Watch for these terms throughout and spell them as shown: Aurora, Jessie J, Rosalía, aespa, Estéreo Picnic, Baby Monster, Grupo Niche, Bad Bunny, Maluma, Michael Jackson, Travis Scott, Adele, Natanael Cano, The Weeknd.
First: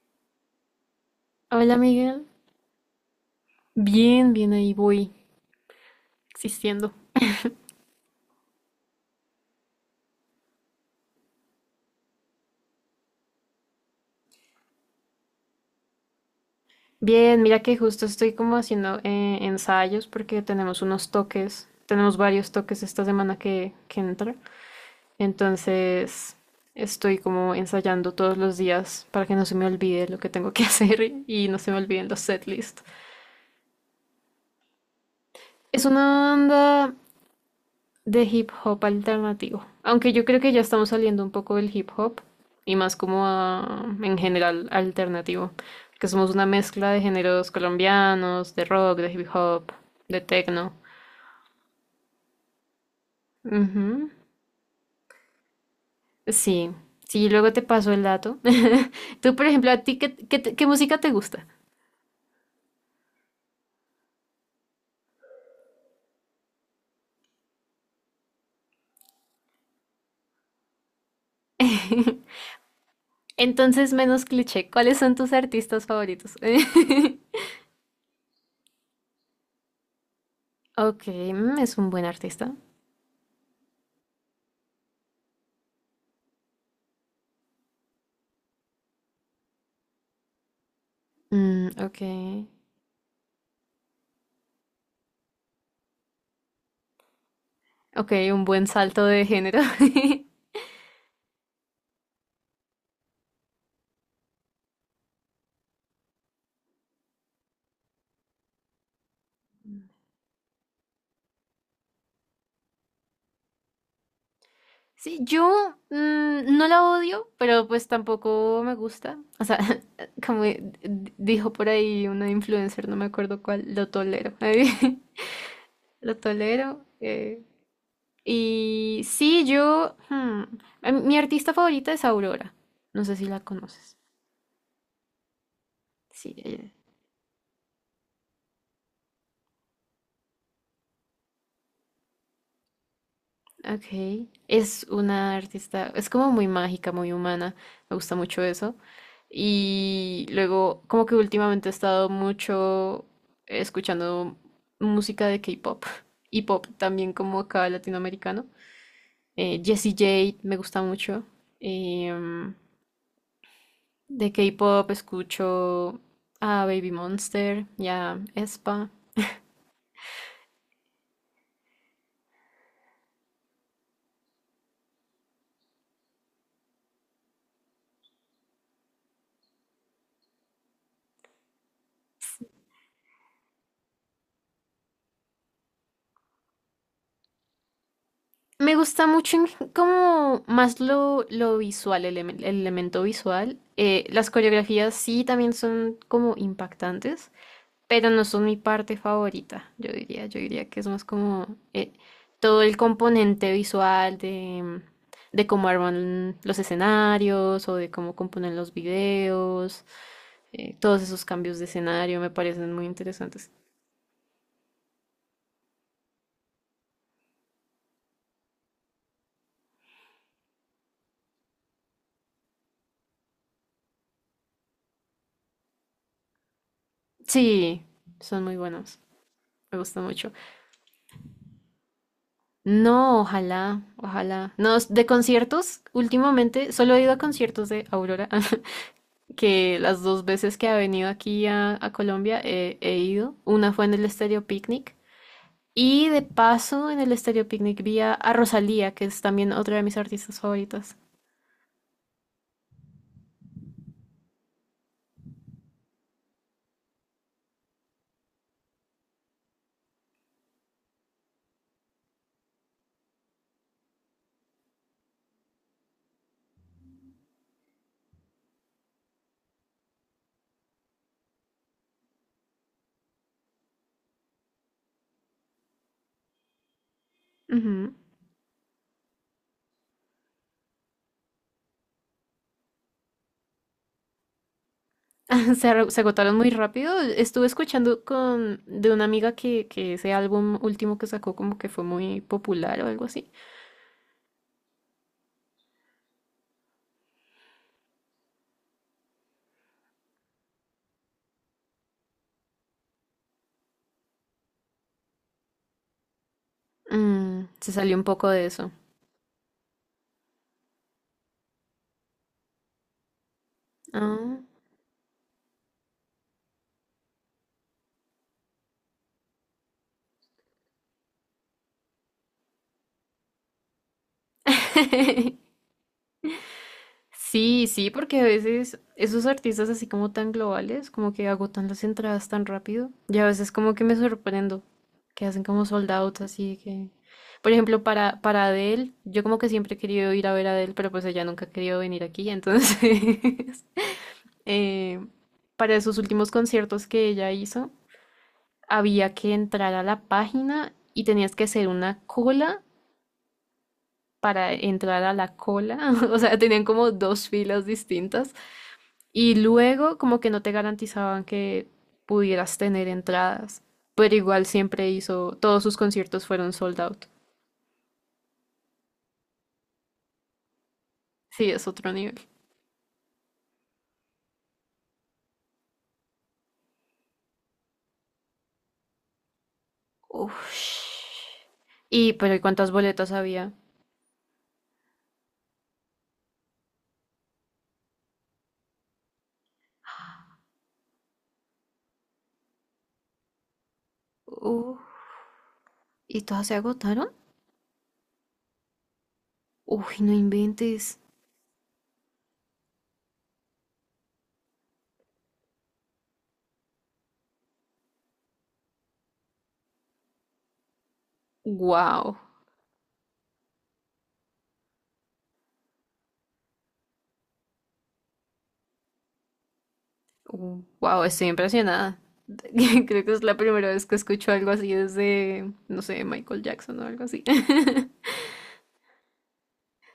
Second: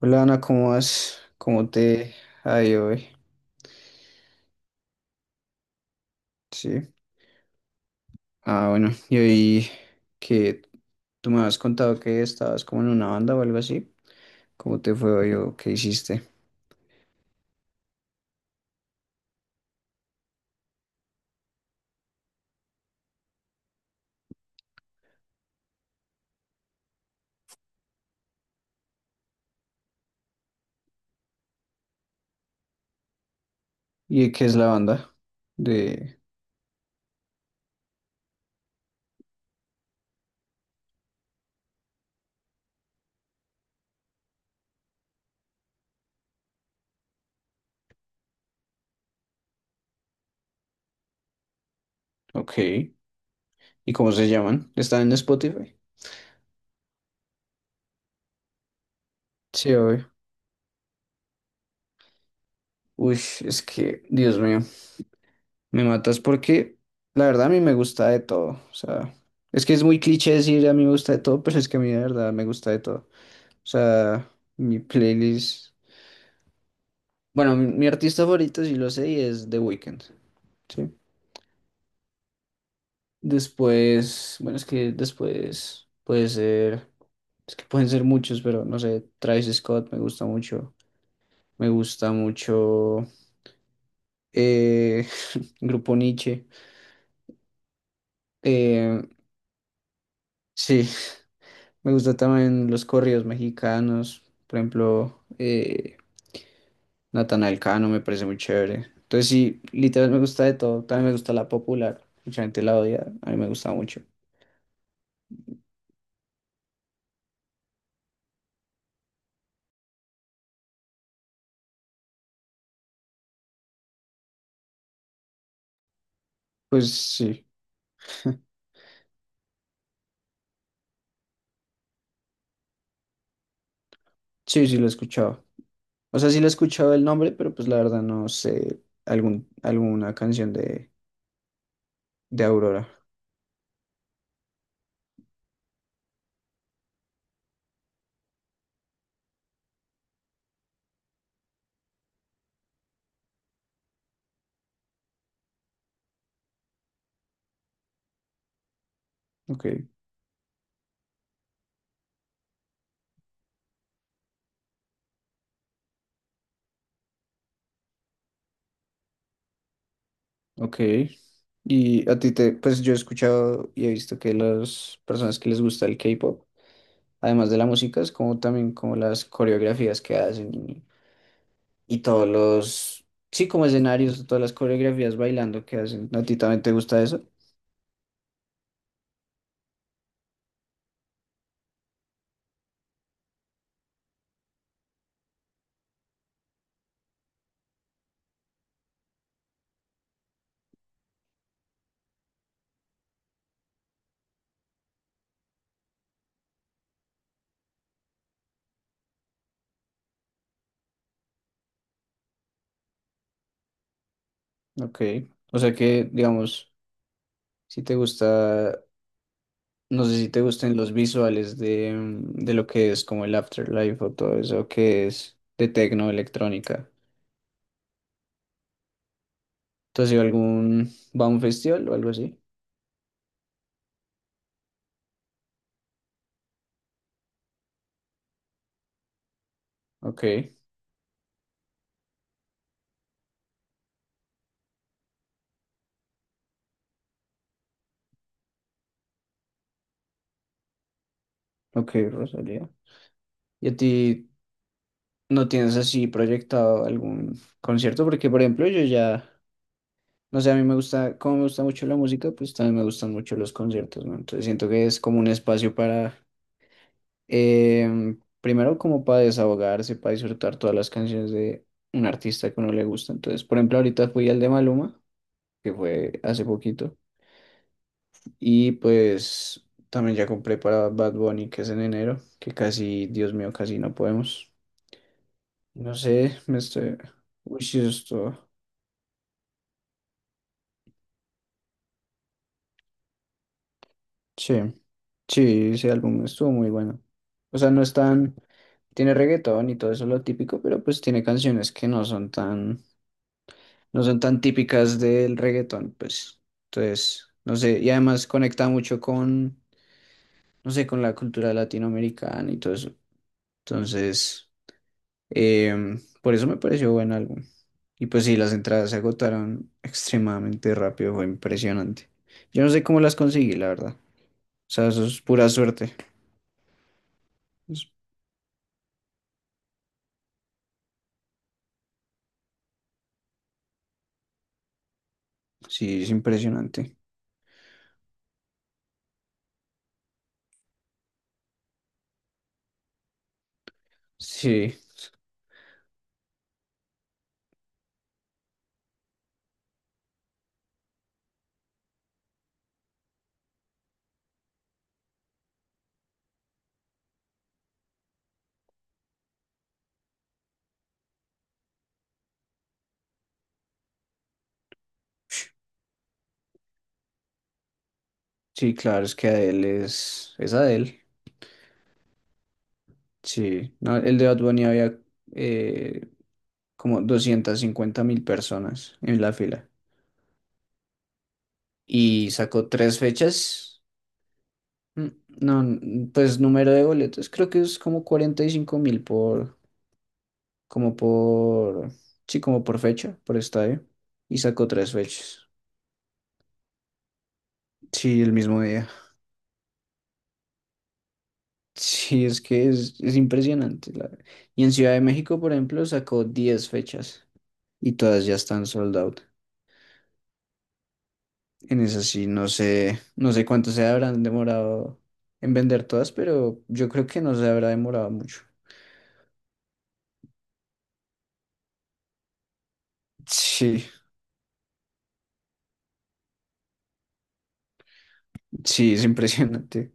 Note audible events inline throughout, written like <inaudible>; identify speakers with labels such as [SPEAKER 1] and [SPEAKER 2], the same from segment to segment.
[SPEAKER 1] Hola Ana, ¿cómo vas? ¿Cómo
[SPEAKER 2] Hola
[SPEAKER 1] te
[SPEAKER 2] Miguel.
[SPEAKER 1] ha ido hoy?
[SPEAKER 2] Bien, bien, ahí voy, existiendo.
[SPEAKER 1] Sí. Ah, bueno, y hoy que tú me habías contado que estabas como en una banda o algo así. ¿Cómo te fue hoy o qué hiciste?
[SPEAKER 2] Bien, mira que justo estoy como haciendo ensayos porque tenemos unos toques, tenemos varios toques esta semana que entra. Entonces estoy como ensayando todos los días para que no se me olvide lo que tengo que <laughs> hacer y no se me olviden los setlists.
[SPEAKER 1] ¿Y de qué es la banda?
[SPEAKER 2] Es
[SPEAKER 1] De...
[SPEAKER 2] una banda de hip hop alternativo. Aunque yo creo que ya estamos saliendo un poco del hip hop y más como en general alternativo, que somos una mezcla de géneros colombianos, de rock, de hip hop, de techno.
[SPEAKER 1] Ok. ¿Y
[SPEAKER 2] Ujú.
[SPEAKER 1] cómo se llaman? ¿Están en Spotify?
[SPEAKER 2] Sí, sí, luego te paso el dato. <laughs> Tú, por ejemplo,
[SPEAKER 1] Sí,
[SPEAKER 2] ¿a ti
[SPEAKER 1] hoy.
[SPEAKER 2] qué música te gusta?
[SPEAKER 1] Uy, es que, Dios mío, me matas porque la verdad a mí me gusta de todo. O sea, es que es muy cliché decir a mí me gusta de todo, pero es que a mí de verdad me
[SPEAKER 2] <laughs>
[SPEAKER 1] gusta de todo. O
[SPEAKER 2] Entonces, menos
[SPEAKER 1] sea,
[SPEAKER 2] cliché,
[SPEAKER 1] mi
[SPEAKER 2] ¿cuáles son tus
[SPEAKER 1] playlist.
[SPEAKER 2] artistas favoritos? <laughs>
[SPEAKER 1] Bueno, mi artista favorito, sí lo sé, y es The Weeknd. Sí.
[SPEAKER 2] Ok, mm, es un buen artista.
[SPEAKER 1] Después, bueno, es que después puede ser. Es que pueden ser muchos, pero no sé. Travis Scott me gusta mucho.
[SPEAKER 2] Mm,
[SPEAKER 1] Me
[SPEAKER 2] ok.
[SPEAKER 1] gusta mucho. eh, <laughs> Grupo Niche.
[SPEAKER 2] Ok, un buen
[SPEAKER 1] Eh,
[SPEAKER 2] salto de género. <laughs>
[SPEAKER 1] sí, me gusta también los corridos mexicanos. Por ejemplo, Natanael Cano me parece muy chévere. Entonces sí, literal me gusta de todo. También me gusta la popular. Mucha gente la odia. A mí me gusta mucho.
[SPEAKER 2] Sí, yo no la odio, pero pues tampoco me gusta. O sea, <laughs> como dijo por ahí una influencer, no me acuerdo cuál, lo tolero. <laughs> Lo tolero.
[SPEAKER 1] Pues sí,
[SPEAKER 2] Y sí, mi artista favorita es Aurora. No sé si la conoces.
[SPEAKER 1] sí, sí lo he escuchado. O sea,
[SPEAKER 2] Sí,
[SPEAKER 1] sí lo he
[SPEAKER 2] ella.
[SPEAKER 1] escuchado el nombre, pero pues la verdad no sé algún, alguna canción de Aurora.
[SPEAKER 2] Ok. Es una artista, es como muy mágica, muy humana. Me gusta mucho eso. Y luego, como que últimamente he estado mucho escuchando música de K-pop y pop también como acá latinoamericano.
[SPEAKER 1] Ok,
[SPEAKER 2] Jessie J me gusta mucho. Em, de K-pop escucho a Baby Monster y a aespa.
[SPEAKER 1] ok. Y a ti te, pues yo he escuchado y he visto que las personas que les gusta el K-pop, además de la música, es como también como las coreografías que hacen y todos los, sí, como escenarios, todas las coreografías bailando que hacen. ¿A ti también te gusta eso?
[SPEAKER 2] Me gusta mucho en como más lo visual, el elemento visual. Las coreografías sí también son como impactantes, pero no son mi parte favorita, yo diría que es más como eh, todo el componente visual de cómo arman los escenarios o de cómo componen los videos, todos esos cambios de escenario me parecen muy interesantes.
[SPEAKER 1] Ok. O sea que, digamos, si te gusta, no sé si te gusten los visuales de, de lo que es como el Afterlife o todo eso que es de tecno, electrónica.
[SPEAKER 2] Sí, son muy buenos, me gusta
[SPEAKER 1] ¿Tú has ido a
[SPEAKER 2] mucho.
[SPEAKER 1] algún, va a un festival o algo así?
[SPEAKER 2] No, ojalá, ojalá. No, de conciertos, últimamente solo he ido a conciertos de Aurora. <laughs> Que las dos
[SPEAKER 1] Ok,
[SPEAKER 2] veces que ha venido aquí a Colombia he ido. Una fue en el Estéreo Picnic y de paso en el Estéreo Picnic vi a Rosalía, que es también otra de mis artistas favoritas.
[SPEAKER 1] ok, Rosalía. ¿Y a ti no tienes así proyectado algún concierto? Porque, por ejemplo, yo ya... No sé, a mí me gusta, como me gusta mucho la música, pues también me gustan mucho los conciertos, ¿no? Entonces siento que es como un espacio para, primero como para desahogarse, para disfrutar todas las canciones de un artista que a uno le gusta. Entonces, por ejemplo, ahorita fui al de Maluma, que fue hace poquito,
[SPEAKER 2] Ujú.
[SPEAKER 1] y pues también ya compré para Bad Bunny, que es en enero, que casi, Dios mío, casi no podemos.
[SPEAKER 2] <laughs>
[SPEAKER 1] No
[SPEAKER 2] Se agotaron
[SPEAKER 1] sé,
[SPEAKER 2] muy
[SPEAKER 1] me estoy...
[SPEAKER 2] rápido. Estuve
[SPEAKER 1] Uy, sí,
[SPEAKER 2] escuchando con de una amiga que ese álbum último que sacó como que fue muy popular o algo así.
[SPEAKER 1] Sí. Sí, ese álbum estuvo muy bueno. O sea, no es tan, tiene reggaetón y todo eso lo típico, pero pues tiene canciones que no son tan, no son tan típicas del reggaetón, pues. Entonces,
[SPEAKER 2] Mm,
[SPEAKER 1] no
[SPEAKER 2] se
[SPEAKER 1] sé, y
[SPEAKER 2] salió un
[SPEAKER 1] además
[SPEAKER 2] poco de
[SPEAKER 1] conecta
[SPEAKER 2] eso.
[SPEAKER 1] mucho con, no sé, con la cultura latinoamericana y todo eso.
[SPEAKER 2] Ah.
[SPEAKER 1] Entonces, por eso me pareció buen álbum. Y pues sí, las entradas se agotaron extremadamente rápido, fue impresionante. Yo no sé cómo las conseguí, la verdad. O sea, eso es pura
[SPEAKER 2] <laughs>
[SPEAKER 1] suerte.
[SPEAKER 2] Sí, sí,
[SPEAKER 1] Es-
[SPEAKER 2] porque a veces esos artistas así como tan globales, como que agotan las entradas tan rápido. Y a veces como que me sorprendo, que hacen como sold
[SPEAKER 1] Sí, es
[SPEAKER 2] out, así que...
[SPEAKER 1] impresionante.
[SPEAKER 2] Por ejemplo, para Adele, yo como que siempre he querido ir a ver a Adele, pero pues ella nunca ha querido venir aquí, entonces... <laughs>
[SPEAKER 1] Sí,
[SPEAKER 2] eh, para esos últimos conciertos que ella hizo, había que entrar a la página y tenías que hacer una cola para entrar a la cola. <laughs> O sea, tenían como dos filas distintas. Y luego como que no te garantizaban que pudieras tener entradas, pero igual siempre hizo, todos sus conciertos fueron sold out.
[SPEAKER 1] sí, claro, es que Adele es Adele.
[SPEAKER 2] Sí, es otro nivel.
[SPEAKER 1] Sí, no, el de Bad Bunny había eh, como 250.000 personas en la fila
[SPEAKER 2] Uf. Y,
[SPEAKER 1] y
[SPEAKER 2] pero ¿y
[SPEAKER 1] sacó
[SPEAKER 2] cuántas
[SPEAKER 1] tres
[SPEAKER 2] boletas había?
[SPEAKER 1] fechas. Mm, No, pues número de boletos creo que es como 45.000 por, como por, sí, como por fecha, por estadio y sacó
[SPEAKER 2] Uf.
[SPEAKER 1] tres fechas.
[SPEAKER 2] ¿Y todas se agotaron?
[SPEAKER 1] Sí, el mismo día. <laughs>
[SPEAKER 2] Uy, no inventes.
[SPEAKER 1] Sí, es que es impresionante. Y en Ciudad de México, por ejemplo, sacó 10 fechas. Y todas ya están sold out. En esas
[SPEAKER 2] Wow.
[SPEAKER 1] sí, no sé, no sé cuánto se habrán demorado en vender todas, pero yo creo que no se habrá demorado mucho.
[SPEAKER 2] Wow, estoy impresionada. <laughs> Creo que es la primera vez
[SPEAKER 1] Sí,
[SPEAKER 2] que escucho algo así desde, no sé, Michael Jackson o algo así. <laughs>
[SPEAKER 1] sí, es impresionante.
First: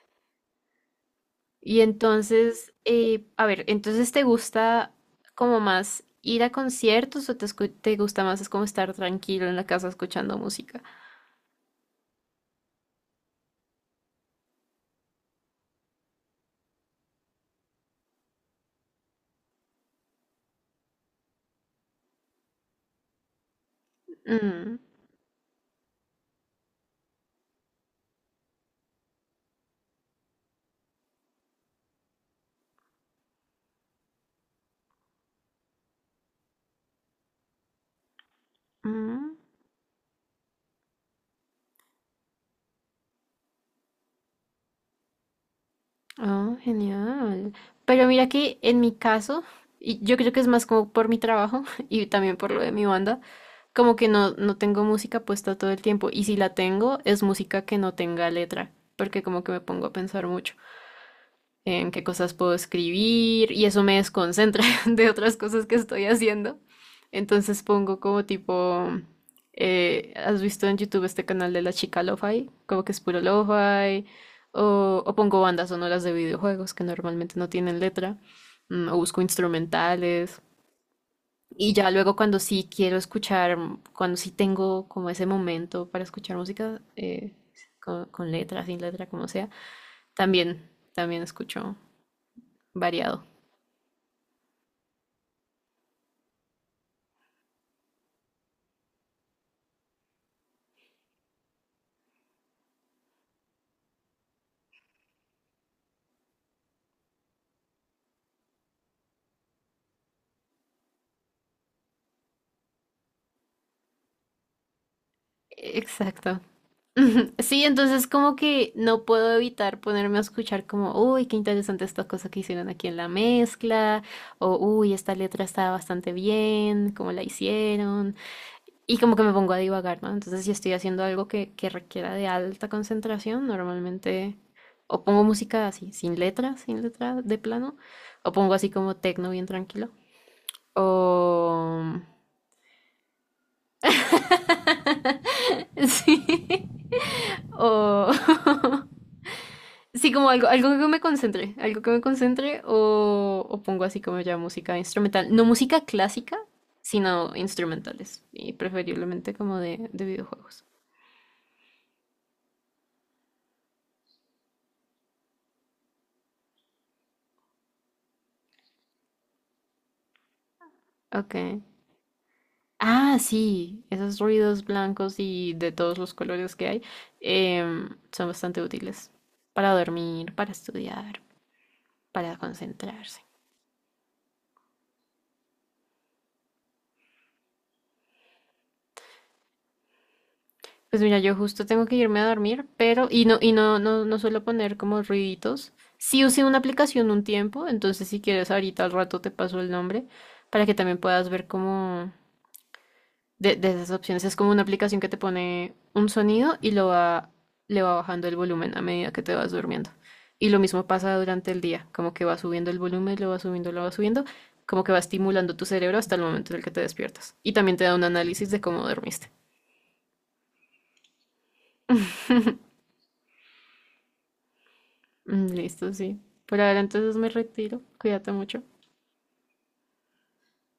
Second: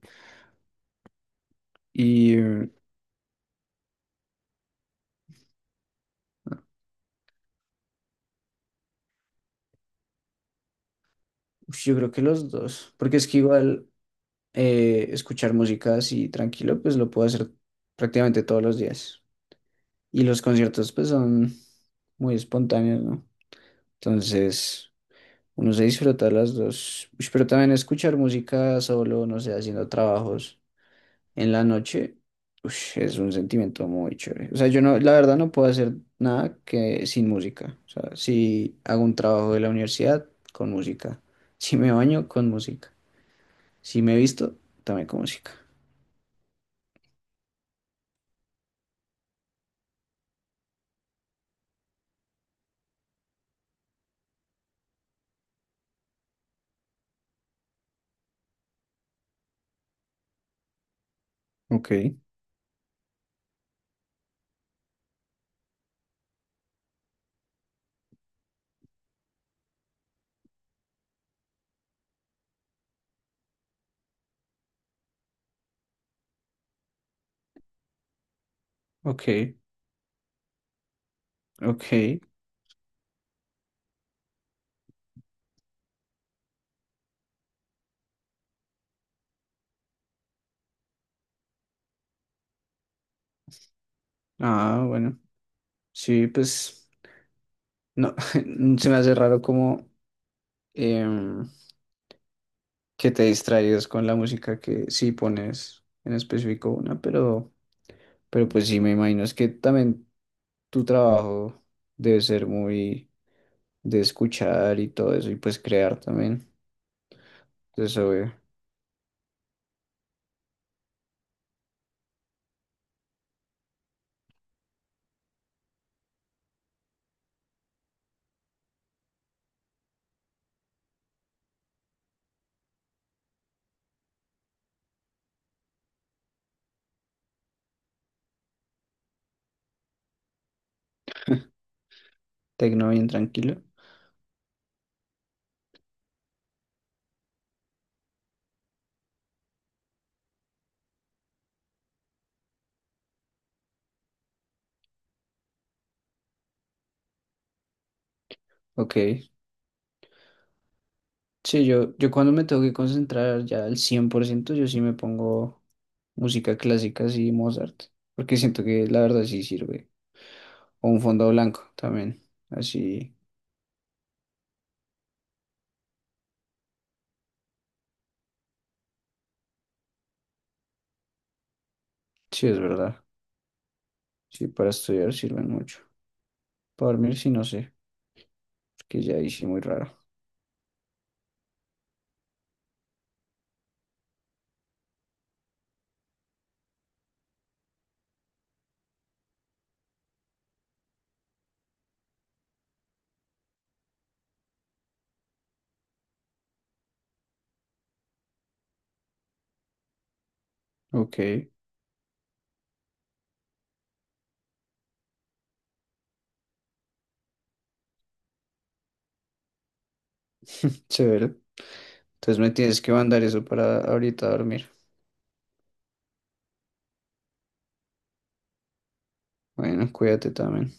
[SPEAKER 2] Y
[SPEAKER 1] Y
[SPEAKER 2] entonces, a ver, entonces ¿te gusta como más ir a conciertos o te gusta más es como estar tranquilo en la casa escuchando música?
[SPEAKER 1] uf, yo creo que los dos, porque es que igual escuchar música así tranquilo, pues lo puedo hacer prácticamente todos los días. Y los conciertos pues son muy espontáneos, ¿no?
[SPEAKER 2] Mm,
[SPEAKER 1] Entonces, uno se disfruta las dos. Ush, pero también escuchar música solo, no sé, haciendo trabajos en la noche, ush, es un sentimiento muy chévere. O sea, yo no, la verdad no puedo hacer nada que sin música. O sea, si hago un
[SPEAKER 2] mm,
[SPEAKER 1] trabajo de la universidad, con música. <laughs> Si me baño, con música. Si me visto, también con música.
[SPEAKER 2] oh, genial. Pero mira que en mi caso, y yo creo que es más como por mi trabajo <laughs> y también por lo de mi banda, como que no tengo música puesta todo el tiempo. Y si la tengo, es música que no tenga letra, porque como que me pongo a pensar mucho en
[SPEAKER 1] Ok,
[SPEAKER 2] qué cosas puedo escribir y eso me desconcentra <laughs> de otras cosas que estoy haciendo. Entonces pongo como tipo, ¿has visto en YouTube este canal de la chica lo-fi? Como que es puro lo-fi. O pongo bandas sonoras de videojuegos que normalmente no tienen letra. O busco
[SPEAKER 1] ok,
[SPEAKER 2] instrumentales. Y ya luego
[SPEAKER 1] ok.
[SPEAKER 2] cuando sí quiero escuchar, cuando sí tengo como ese momento para escuchar música, con letra, sin letra, como sea, también, también escucho variado.
[SPEAKER 1] Ah, bueno. Sí, pues no, <laughs> se me hace raro como em, que te distraigas con la música que sí pones en específico una, pero pues sí me imagino es que también tu trabajo debe ser muy de escuchar y todo eso, y pues crear
[SPEAKER 2] Exacto.
[SPEAKER 1] también.
[SPEAKER 2] <laughs> Sí,
[SPEAKER 1] Entonces,
[SPEAKER 2] entonces
[SPEAKER 1] obvio,
[SPEAKER 2] como que no puedo evitar ponerme a escuchar como, uy, qué interesante esta cosa que hicieron aquí en la mezcla, o uy, esta letra está bastante bien, cómo la hicieron, y como que me pongo a divagar, ¿no? Entonces si estoy haciendo algo que requiera de alta concentración, normalmente o pongo música así, sin letra, sin letra de plano, o pongo así como tecno bien tranquilo, o...
[SPEAKER 1] tecno bien tranquilo.
[SPEAKER 2] <laughs> Sí. O, <laughs> sí, como algo, algo que me concentre, algo que me concentre o pongo así como ya música instrumental. No música clásica, sino instrumentales y
[SPEAKER 1] Ok.
[SPEAKER 2] preferiblemente como de videojuegos.
[SPEAKER 1] Sí, yo cuando me tengo que concentrar ya al 100% yo sí me pongo música clásica, así Mozart, porque siento que la verdad sí sirve. O un fondo
[SPEAKER 2] Ok.
[SPEAKER 1] blanco también, así,
[SPEAKER 2] Ah, sí, esos ruidos blancos y de todos los colores que hay son bastante útiles para dormir, para estudiar, para
[SPEAKER 1] sí es verdad.
[SPEAKER 2] concentrarse.
[SPEAKER 1] Sí, para estudiar sirven mucho. Para dormir sí no sé, porque ya hice muy raro.
[SPEAKER 2] Pues mira, yo justo tengo que irme a dormir, pero, y no suelo poner como ruiditos. Sí usé una aplicación un tiempo, entonces si quieres ahorita al rato te paso el nombre para que también puedas ver como de esas opciones. Es como una aplicación que te pone un sonido y le va bajando el volumen a medida que te vas durmiendo. Y lo mismo pasa
[SPEAKER 1] Ok,
[SPEAKER 2] durante el día, como que va subiendo el volumen, lo va subiendo, como que va estimulando tu cerebro hasta el momento en el que te despiertas. Y también te da un análisis de cómo dormiste.
[SPEAKER 1] severo. Entonces me tienes que mandar eso para ahorita dormir.
[SPEAKER 2] Mm, listo, sí. Por ahora entonces me retiro. Cuídate mucho.
[SPEAKER 1] Bueno, cuídate también.